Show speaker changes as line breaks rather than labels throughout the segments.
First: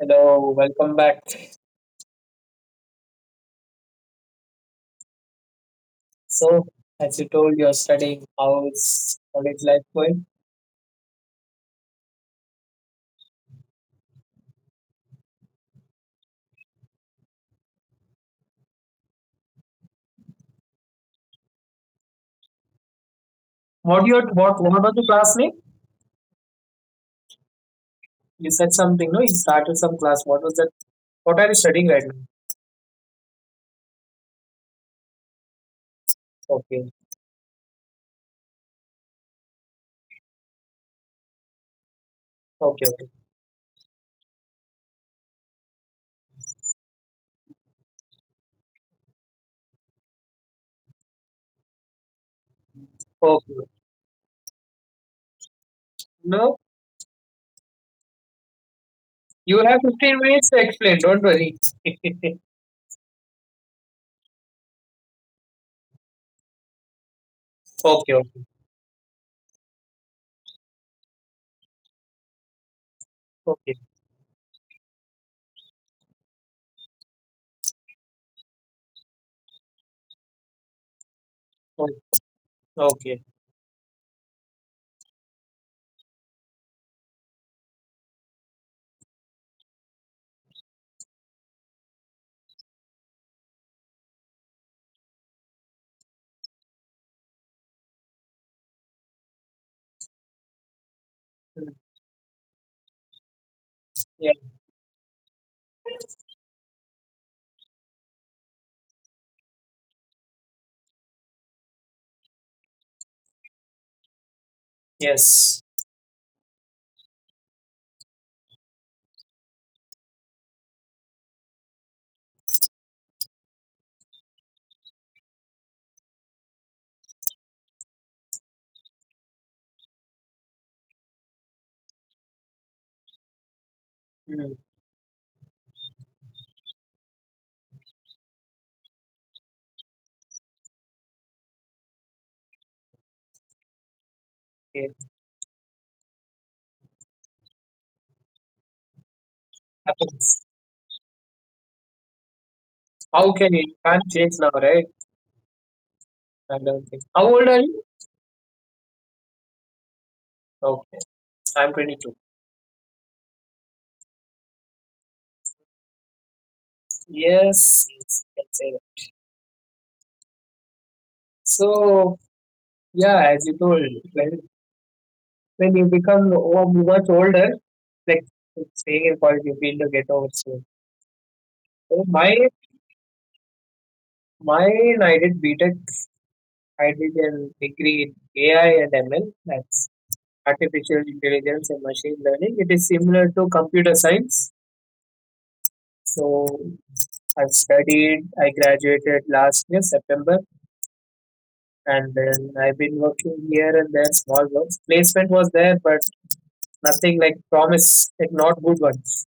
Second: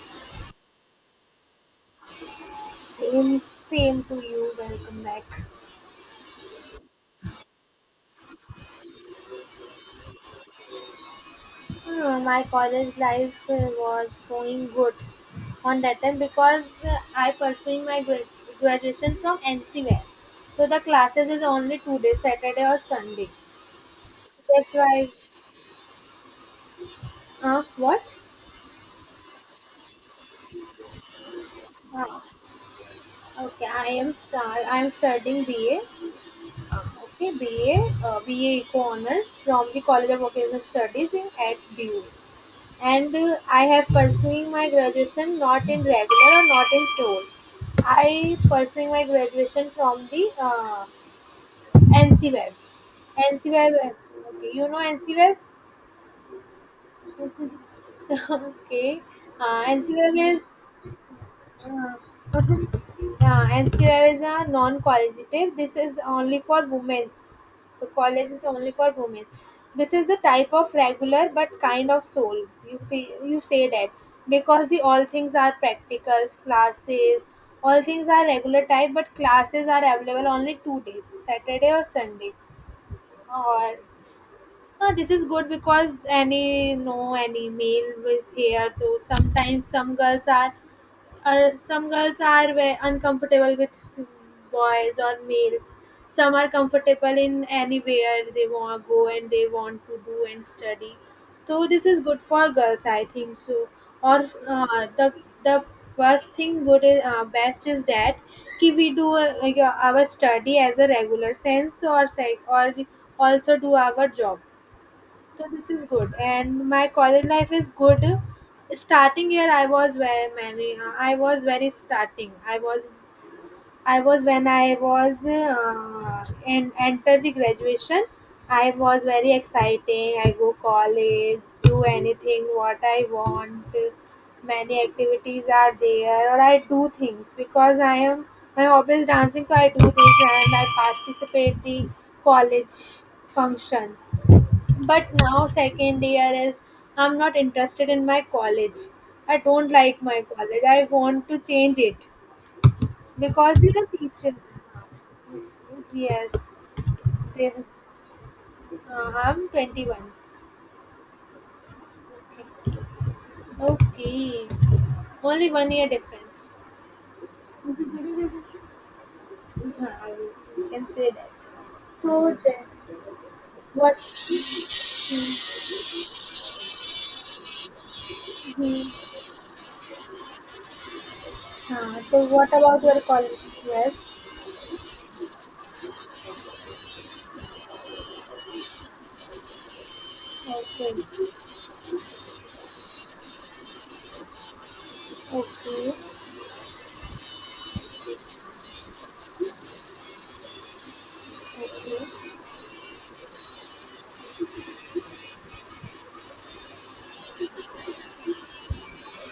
Hello, welcome back.
Same, same to you. Welcome back.
So, as you told, you're studying. How's college life going?
My college life was going good on that time because I pursuing my graduation from NCWare. So the classes is only 2 days, Saturday or Sunday.
What your
That's
what was the
why.
class name?
What?
You said something, no? You started some class. What was that? What are you studying right now?
Ah, okay, I am studying BA.
Okay,
Okay, BA, BA Eco Honors from the College of Vocational Studies in at DU.
okay, okay,
And I have pursuing my graduation not in regular or not in toll. I pursuing my graduation from the NCWeb.
okay. Okay.
NCWeb, okay, you know NCWeb?
No,
Okay,
you have 15
NCWeb
minutes
is.
to explain. Don't worry. Okay,
Yeah, and C I is are non-qualitative. This is only for women's. The
okay,
college is only for women. This is the type of regular but kind of soul. You say
okay,
that because the all things are practicals, classes, all things are regular type, but classes are available only 2 days, Saturday or
okay.
Sunday.
Okay.
Or this is good because any no any male was here. Though sometimes some girls are or some girls are uncomfortable with boys or males. Some are comfortable in anywhere they want to go and they want to do and study. So
Mm,
this is good for girls, I think so. Or
yeah,
the the first thing good is, best is that कि we do our study as a regular sense or psych or we also do our job. So
yes.
this is good, and my college life is good. Starting year, I was very many. I was very starting. I was when I was and entered the graduation. I was very exciting. I go college, do anything what I want.
Mm,
Many activities are there, or I do things because I am my hobby is dancing. So I do this and I participate the college functions,
okay,
but now second year is I'm not interested in my college. I don't like my
happens.
college. I want to change it
How can
because they
you
are
can't change
teachers.
now, right?
Yes,
I don't think. How old
they.
are you?
I'm 21.
Okay, I'm 22.
Okay, only 1 year difference.
Yes, yes, you can say that.
हाँ, you can say that.
So,
So then,
yeah, as you told,
what?
when when you become much older, like staying
Hmm.
in college, you feel the ghetto also.
Uh,
So
so
my
what about your college? Yes.
mine, I did B Tech. I did a degree in AI and ML, that's
Okay,
artificial intelligence and machine learning. It is similar to computer science.
okay,
So I graduated last year September, and then I've been working here and there, small works. Placement was there, but nothing like promise, like not good ones.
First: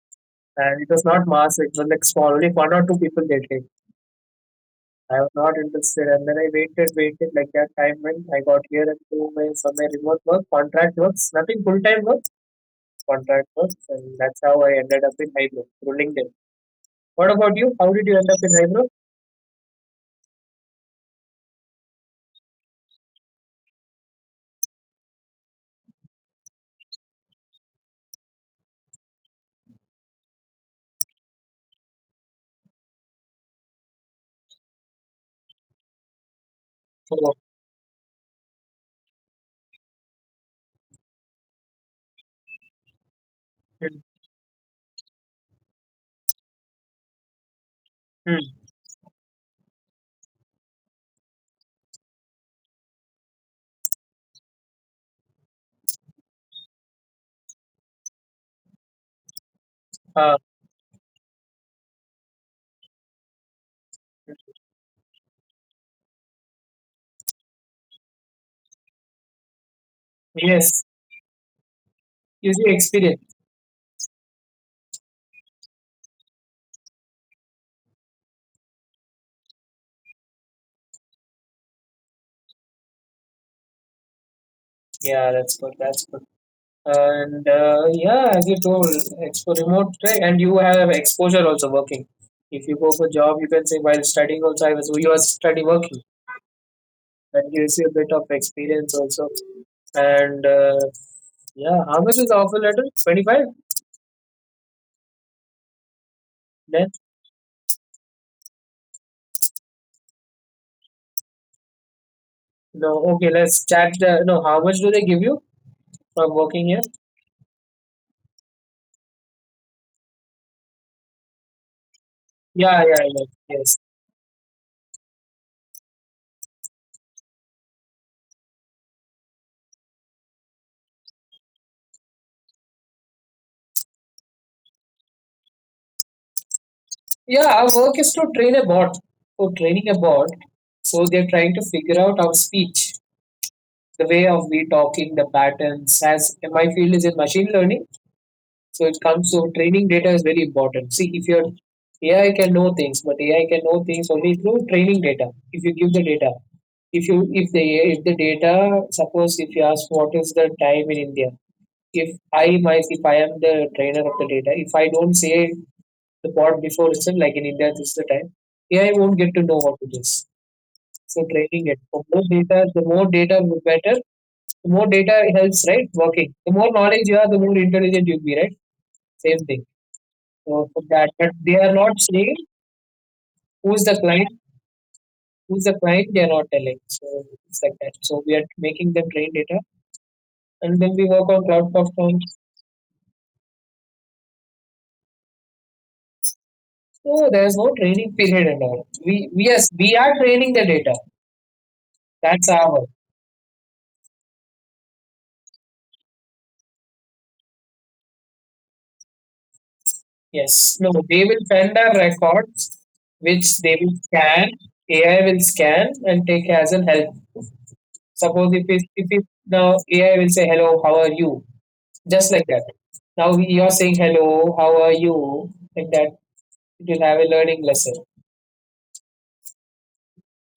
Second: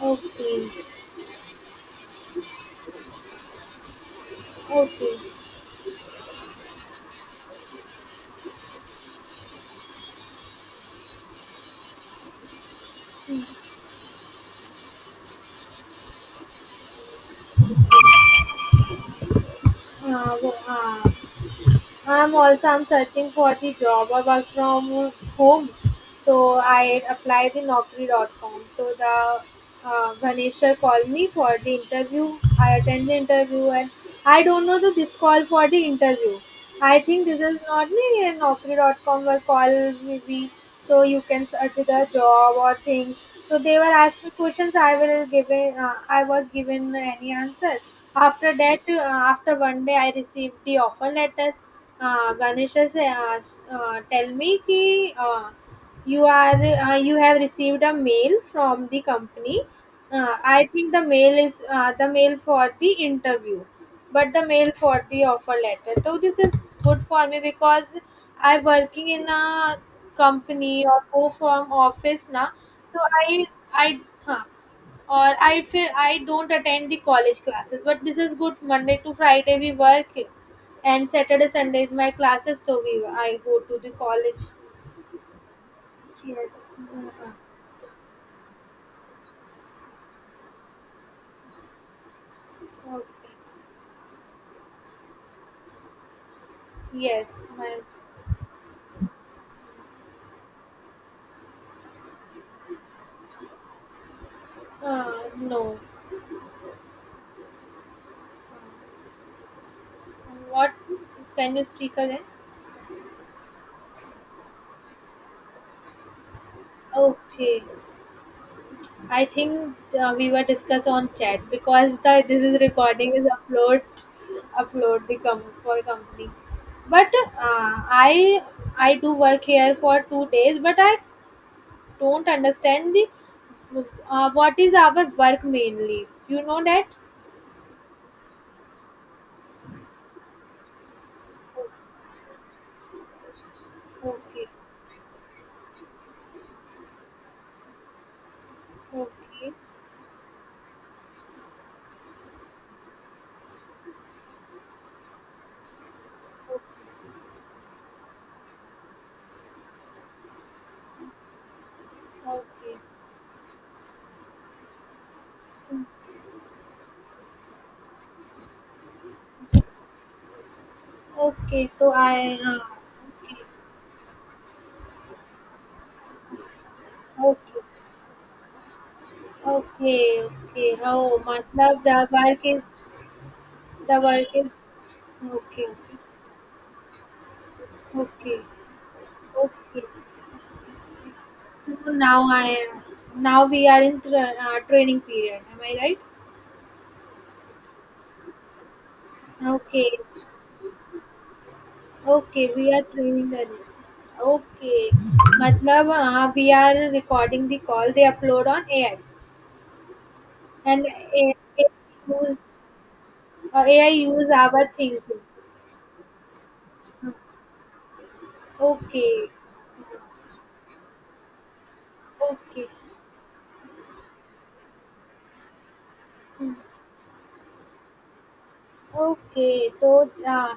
okay,
And
okay,
it was not mass, it was like small, only one or two people they did.
okay.
I was not interested, and then I waited like that time when I got here and do my somewhere remote work, contract works, nothing full time work, contract works, and that's how I ended up in Hybro through LinkedIn. What about you? How did you end up in Hybro?
Uh, wo- uh, I'm also am searching for the job or work from home. So I applied the naukri.com. So the Ganesher called me for the interview. I attend the interview and I don't know the this call for the interview. I think
Oh,
this is not me and naukri.com will call maybe so you can search the job or things. So they were
hmm,
asking questions. I will given. I was given any answer. After
hmm,
that, after one day, I received the offer letter. Ganesha say, tell me ki you are you have received a mail from the company.
uh,
I think the mail is the mail for the interview, but the mail for the offer letter, so this is good for me because I working in a
yes,
company or go from office now.
usually
so i
experience.
i huh, or I feel I don't attend the college classes. But this is good. Monday to Friday we work, and Saturday Sunday is my classes. So we I go to the college.
Yeah, that's good. That's good.
Yes,
And yeah, as you told, expo remote track, and you have exposure also working. If you go
okay.
for job, you can say while studying also, I was you are study working.
Yes,
That gives
man.
you a bit of experience also. And yeah, how much is the offer letter? 25.
No.
Then
What, can you speak again?
no, okay, let's chat. No, how much do they give you from working here?
Okay. I think we were discussed on chat because the this is
Yeah, yeah,
recording
yeah,
is
yes.
upload for company. But I I do work here for 2 days, but I don't understand the what is our work mainly. You know that?
Yeah, our work is to train a bot. For training a bot, so they're trying to figure out our speech, the way of
Okay.
we talking, the patterns. As my field is in machine learning, so it comes to
Okay.
training data is very important. See, if your AI can know things, but AI can know things only through training data. If you give the data, if you if the if the data, suppose if you ask what is the time in India,
Okay.
if I am the trainer of the data, if I don't say the part before itself, like in India, this is the time, AI won't get to know what it is. So training
okay,
it.
तो
For
आए हाँ,
more data, the better, the more data helps, right? Working. The more knowledge you have, the more
okay,
intelligent you'll be, right? Same
okay,
thing.
Okay,
So
okay,
for that,
oh!
but they are
मतलब
not saying who's
the
the client,
work is
who's
okay,
the
okay,
client. They are not telling. So it's like that. So
okay,
we are making them train data,
okay,
and then we work on cloud
तो
platform.
Now I am now we are in ट्र uh, training period, am I right?
So there's no training period and all. Yes,
okay,
we are training the data.
Okay,
That's
we
our
are
work.
Training the okay, मतलब uh, we are recording the call they upload on AI
Yes.
And
No, they will
AI
send our
use
records, which
uh,
they
AI
will
use
scan.
Our thinking.
AI will scan and take as an help. Suppose if it
Okay,
now AI will say hello, how are you? Just like that.
okay,
Now you're saying hello, how are you? Like that, it will have a learning lesson.
okay. So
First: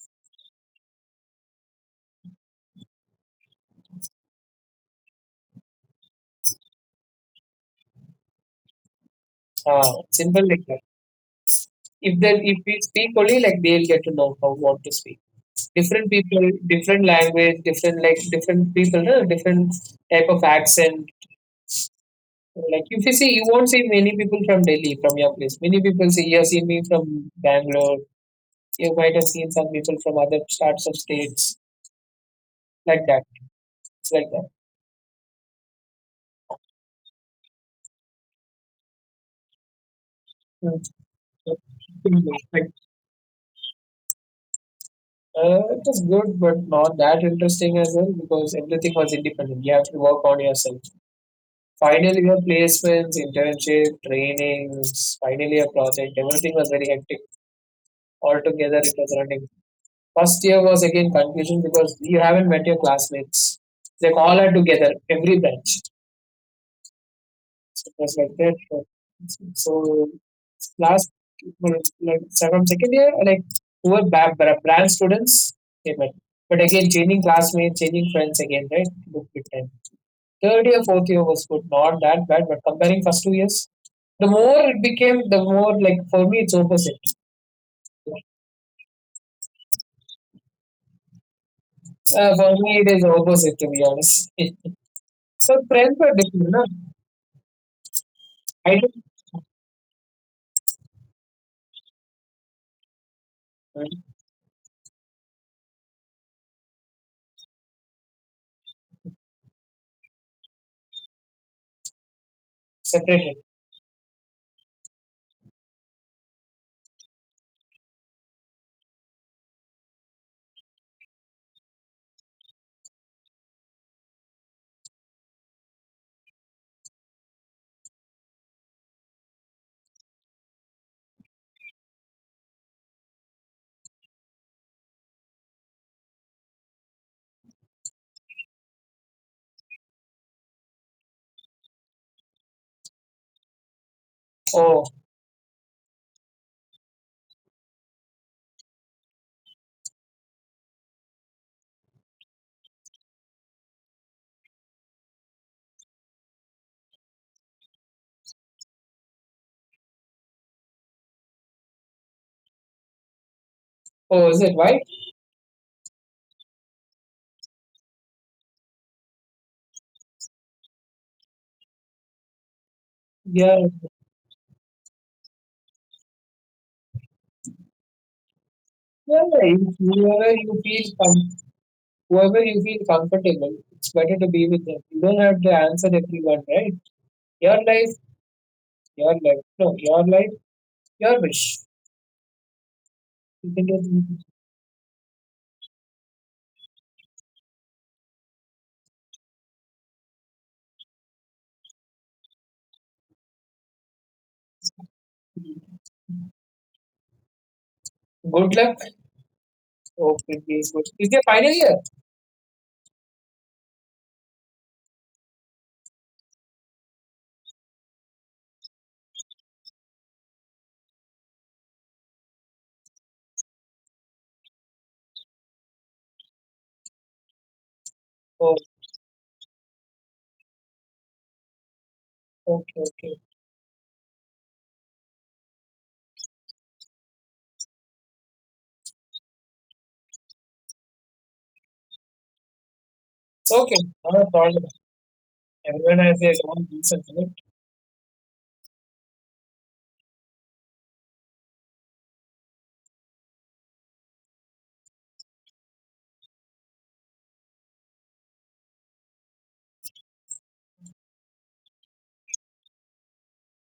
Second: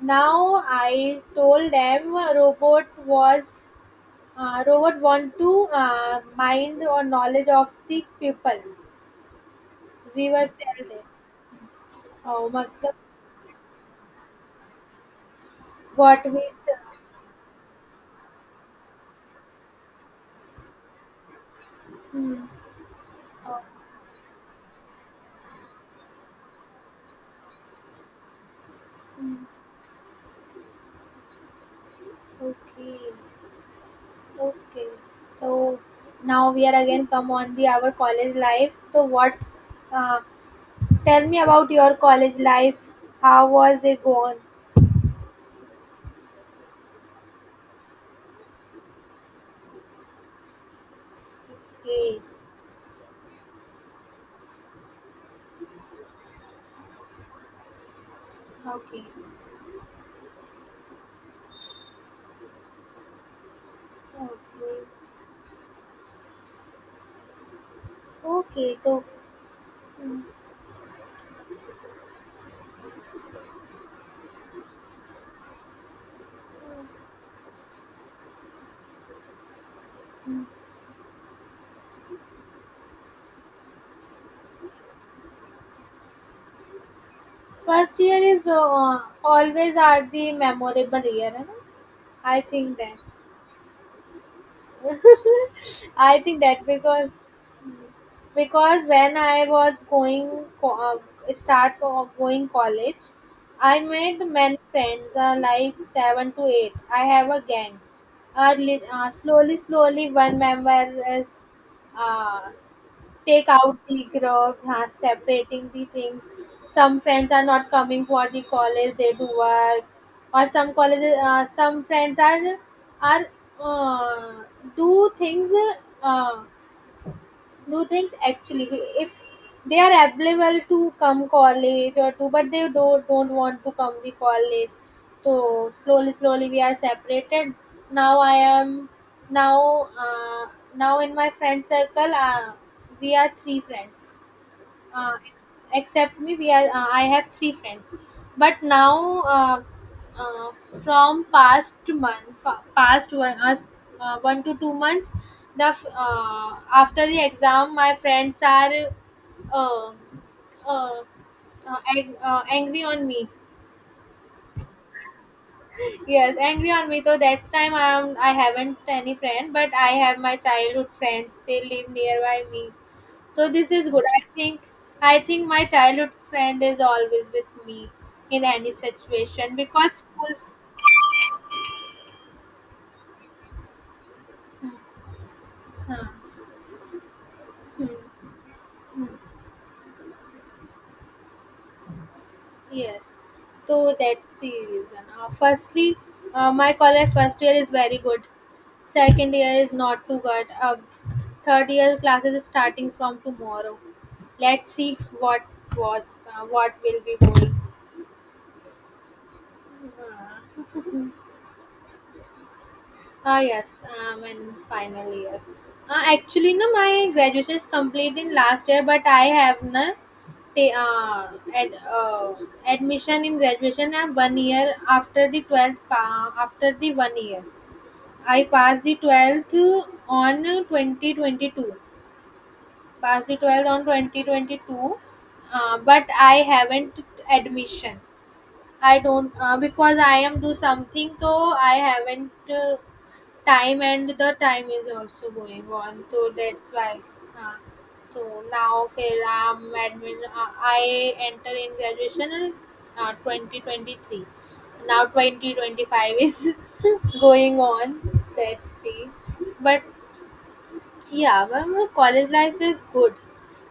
now I told them robot was robot want to mind or knowledge of the people.
Ah,
We
simple
were
like that.
tell them. Oh,
If we
matlab,
speak only, like, they'll get to know how what to speak. Different
what we
people,
s-
different language, different, like, different people, no? Different type of accent.
hmm.
Like if you see, you
Oh,
won't see many people from Delhi from your place. Many people see You have seen me from Bangalore. You might have seen some people from other parts of states
okay,
like that. It's like
okay. So now we are again come on the our college life. So what's
that.
tell me about your college
Mm.
life? How was they gone?
It was good, but not that interesting as well because everything was independent. You have to work on yourself.
Okay.
Finally, your placements, internship, trainings, finally a project. Everything was very hectic. Altogether, it
Okay,
was running. First year was again confusion because you haven't met your classmates. They
okay,
all are together, every branch. So it was like
okay.
that.
So
So
mm,
last, like, from second year, like, who were brand students, they were. But again, changing classmates, changing friends again, right? Took bit time. Third year, fourth year was good, not that bad. But comparing first 2 years, the more it became, the more like for me, it's opposite.
first year is always are the memorable year, I
For
think
me, it
that.
is opposite to be honest. So friends were
I think
different, no?
that because
I
when I was going co- going college, I
didn't
made many friends, like seven to eight. I have a gang. Slowly, slowly, one member is uh,
separated.
take out the grub, separating the things. Some friends are not coming for the college; they do work, or some colleges, some friends are uh, do things. Uh, do things actually if they are available to come college or to but they don't want to come the college so slowly slowly we are separated. Now i am now uh, now in my friend circle we are three friends
Oh,
except me we are I have three friends, but now uh, from past month fa- past one us 1 to 2 months the after the exam my friends are uh, uh, angry on me.
oh, is it why?
Yes, angry on me. So that time I haven't any friend, but I have my childhood friends. They live nearby me, so
Yeah,
this
yeah.
is good. I think my childhood friend is always with me in any
Yeah.
situation
If you,
because
Whenever
school.
you feel, whoever you feel comfortable, it's better to be with them. You don't have to answer
Huh,
everyone, right? Your life, your life. No, your life, your wish.
yes,
You can
so
do
that's the reason. Firstly, my college first year is very good. Second year is not too good. Third year classes is starting from tomorrow. Let's see
it.
what will be going.
Good luck. Okay, please. Good. Is your final year?
Ah yes, am in final year. Actually, no, my graduation is complete in last year, but I have na ta- uh, ad, uh, admission in graduation. I 1 year after the 12th. After the 1 year, I
Oh,
passed the 12th on 2022.
okay, okay.
Passed the 12th on 2022, but I haven't admission. I don't because I am do something. So I haven't
Okay.
time, and
Not a
the
problem.
time is also going
Everyone
on,
has
so
their own
that's why
reasons, right?
uh, so now फिर I enter in graduation 2023. Now 2025 is going on, let's see, but yeah, but my college life is good.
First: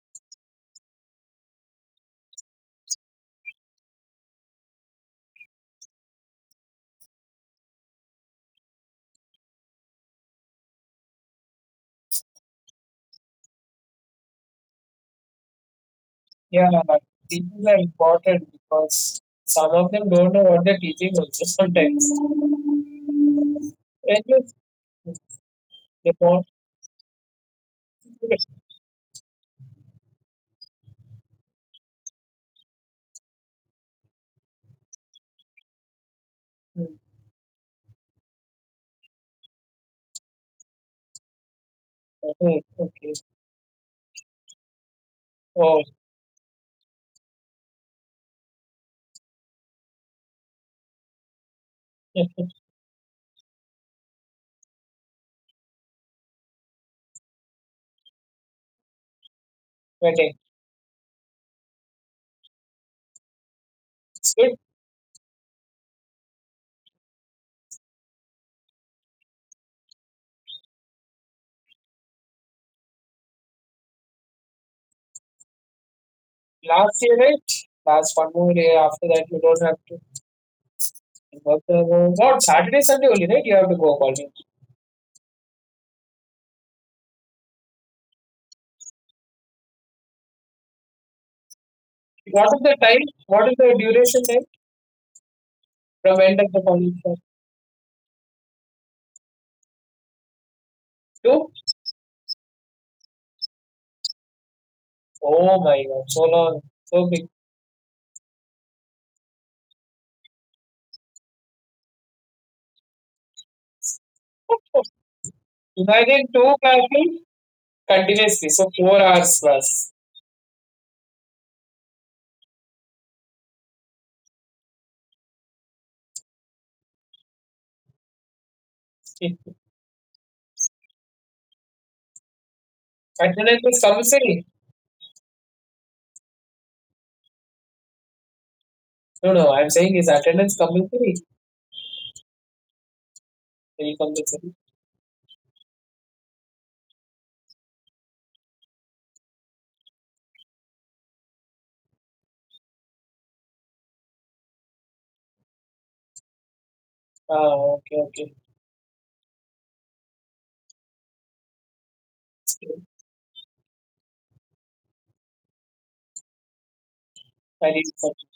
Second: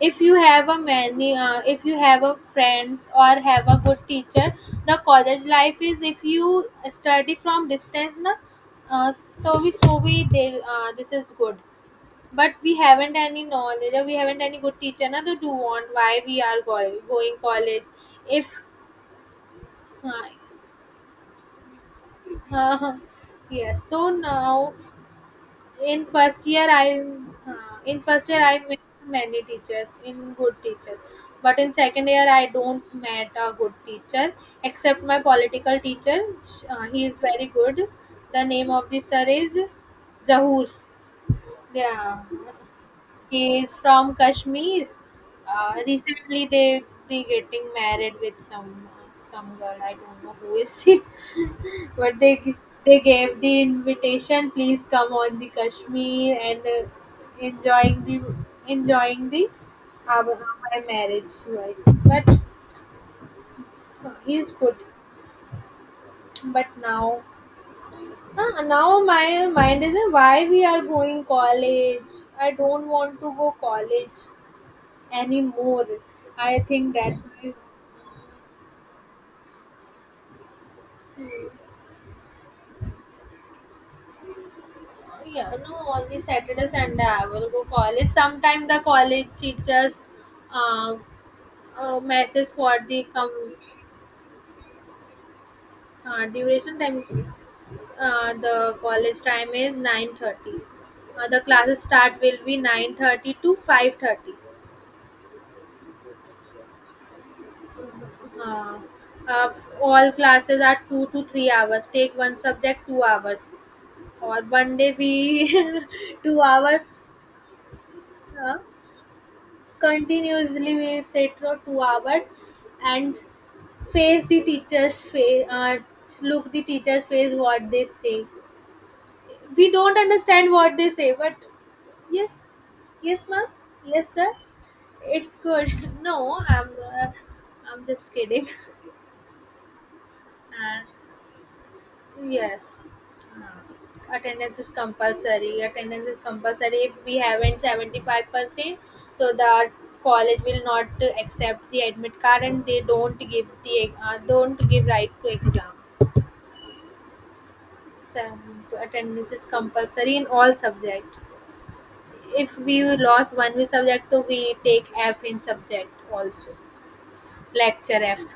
If you have a many, If you have a friends or have a good teacher, the college life is. If you study from distance, na, uh, this is good. But we haven't any knowledge or we haven't any good teacher. Na, to do want why we are
Yeah,
going
teachers are
college.
important
If
because some of them don't know what they're teaching also sometimes.
uh, yes, so
And yes,
now
they want
in first year I
to.
met many teachers in good teachers, but in second year I don't met a good teacher except my political teacher. He is very good. The name of the sir is Zahur. Yeah,
Okay, okay.
he is from Kashmir.
Oh,
Recently they getting married with some girl. I don't know who is she. But they they gave the invitation. Please come on the Kashmir and enjoying the enjoying the
okay.
our, my marriage wise. But
It's
he's
good.
good. But now now my mind is why we are going college. I don't want to go college anymore. I think
Last
that.
year, right? Last one more year after that, you don't have to work, not Saturday, Sunday only, right? You have to go college.
Yeah, no, only Saturday, Sunday I will go college. Sometime the college teachers uh,
What
message
is
for
the time?
the
What is the duration time from end of the
duration
college term
time. The college time is 9:30. The
to?
classes start will be 9:30 to 5:30.
Oh my god, so long, so big.
Uh, uh, all classes are 2 to 3 hours. Take one subject 2 hours. Or one day we
Imagine
2
two
hours.
classes continuously,
Uh,
so 4 hours plus.
Continuously we sit for 2 hours and face the teacher's face look the teacher's face what they say. We don't understand what they say, but yes, yes, ma'am,
Attendance is
yes, sir,
compulsory.
it's good. No, uh, I'm just kidding.
No, no, I'm saying is attendance
Uh,
compulsory.
Yes.
Very
Uh,
compulsory.
Attendance is compulsory. Attendance is compulsory. If we haven't 75%, so the college will not accept the admit card and they don't give the don't give right to exam.
Ah, okay,
So
okay.
to attendance is compulsory in all subject. If we lost one we subject, so we take F in subject also,
I need
lecture F.
something.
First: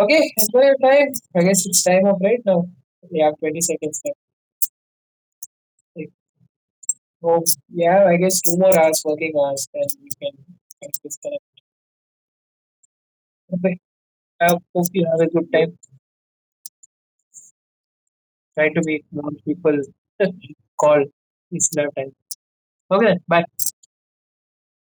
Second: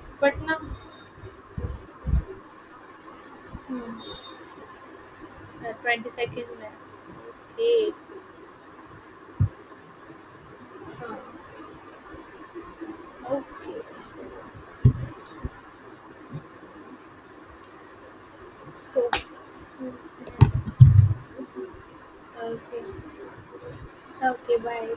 Okay,
But now,
enjoy your time. I guess it's time up right now. We have 20 seconds
hmm,
left. Like,
22nd.
oh,
Okay.
yeah, I guess two more hours working hours, then we can
Uh,
disconnect. Okay,
okay.
I hope you have a good time. Try to
So,
meet more people.
mm, yeah.
Call. It's love time. Okay,
Okay,
bye.
okay, bye.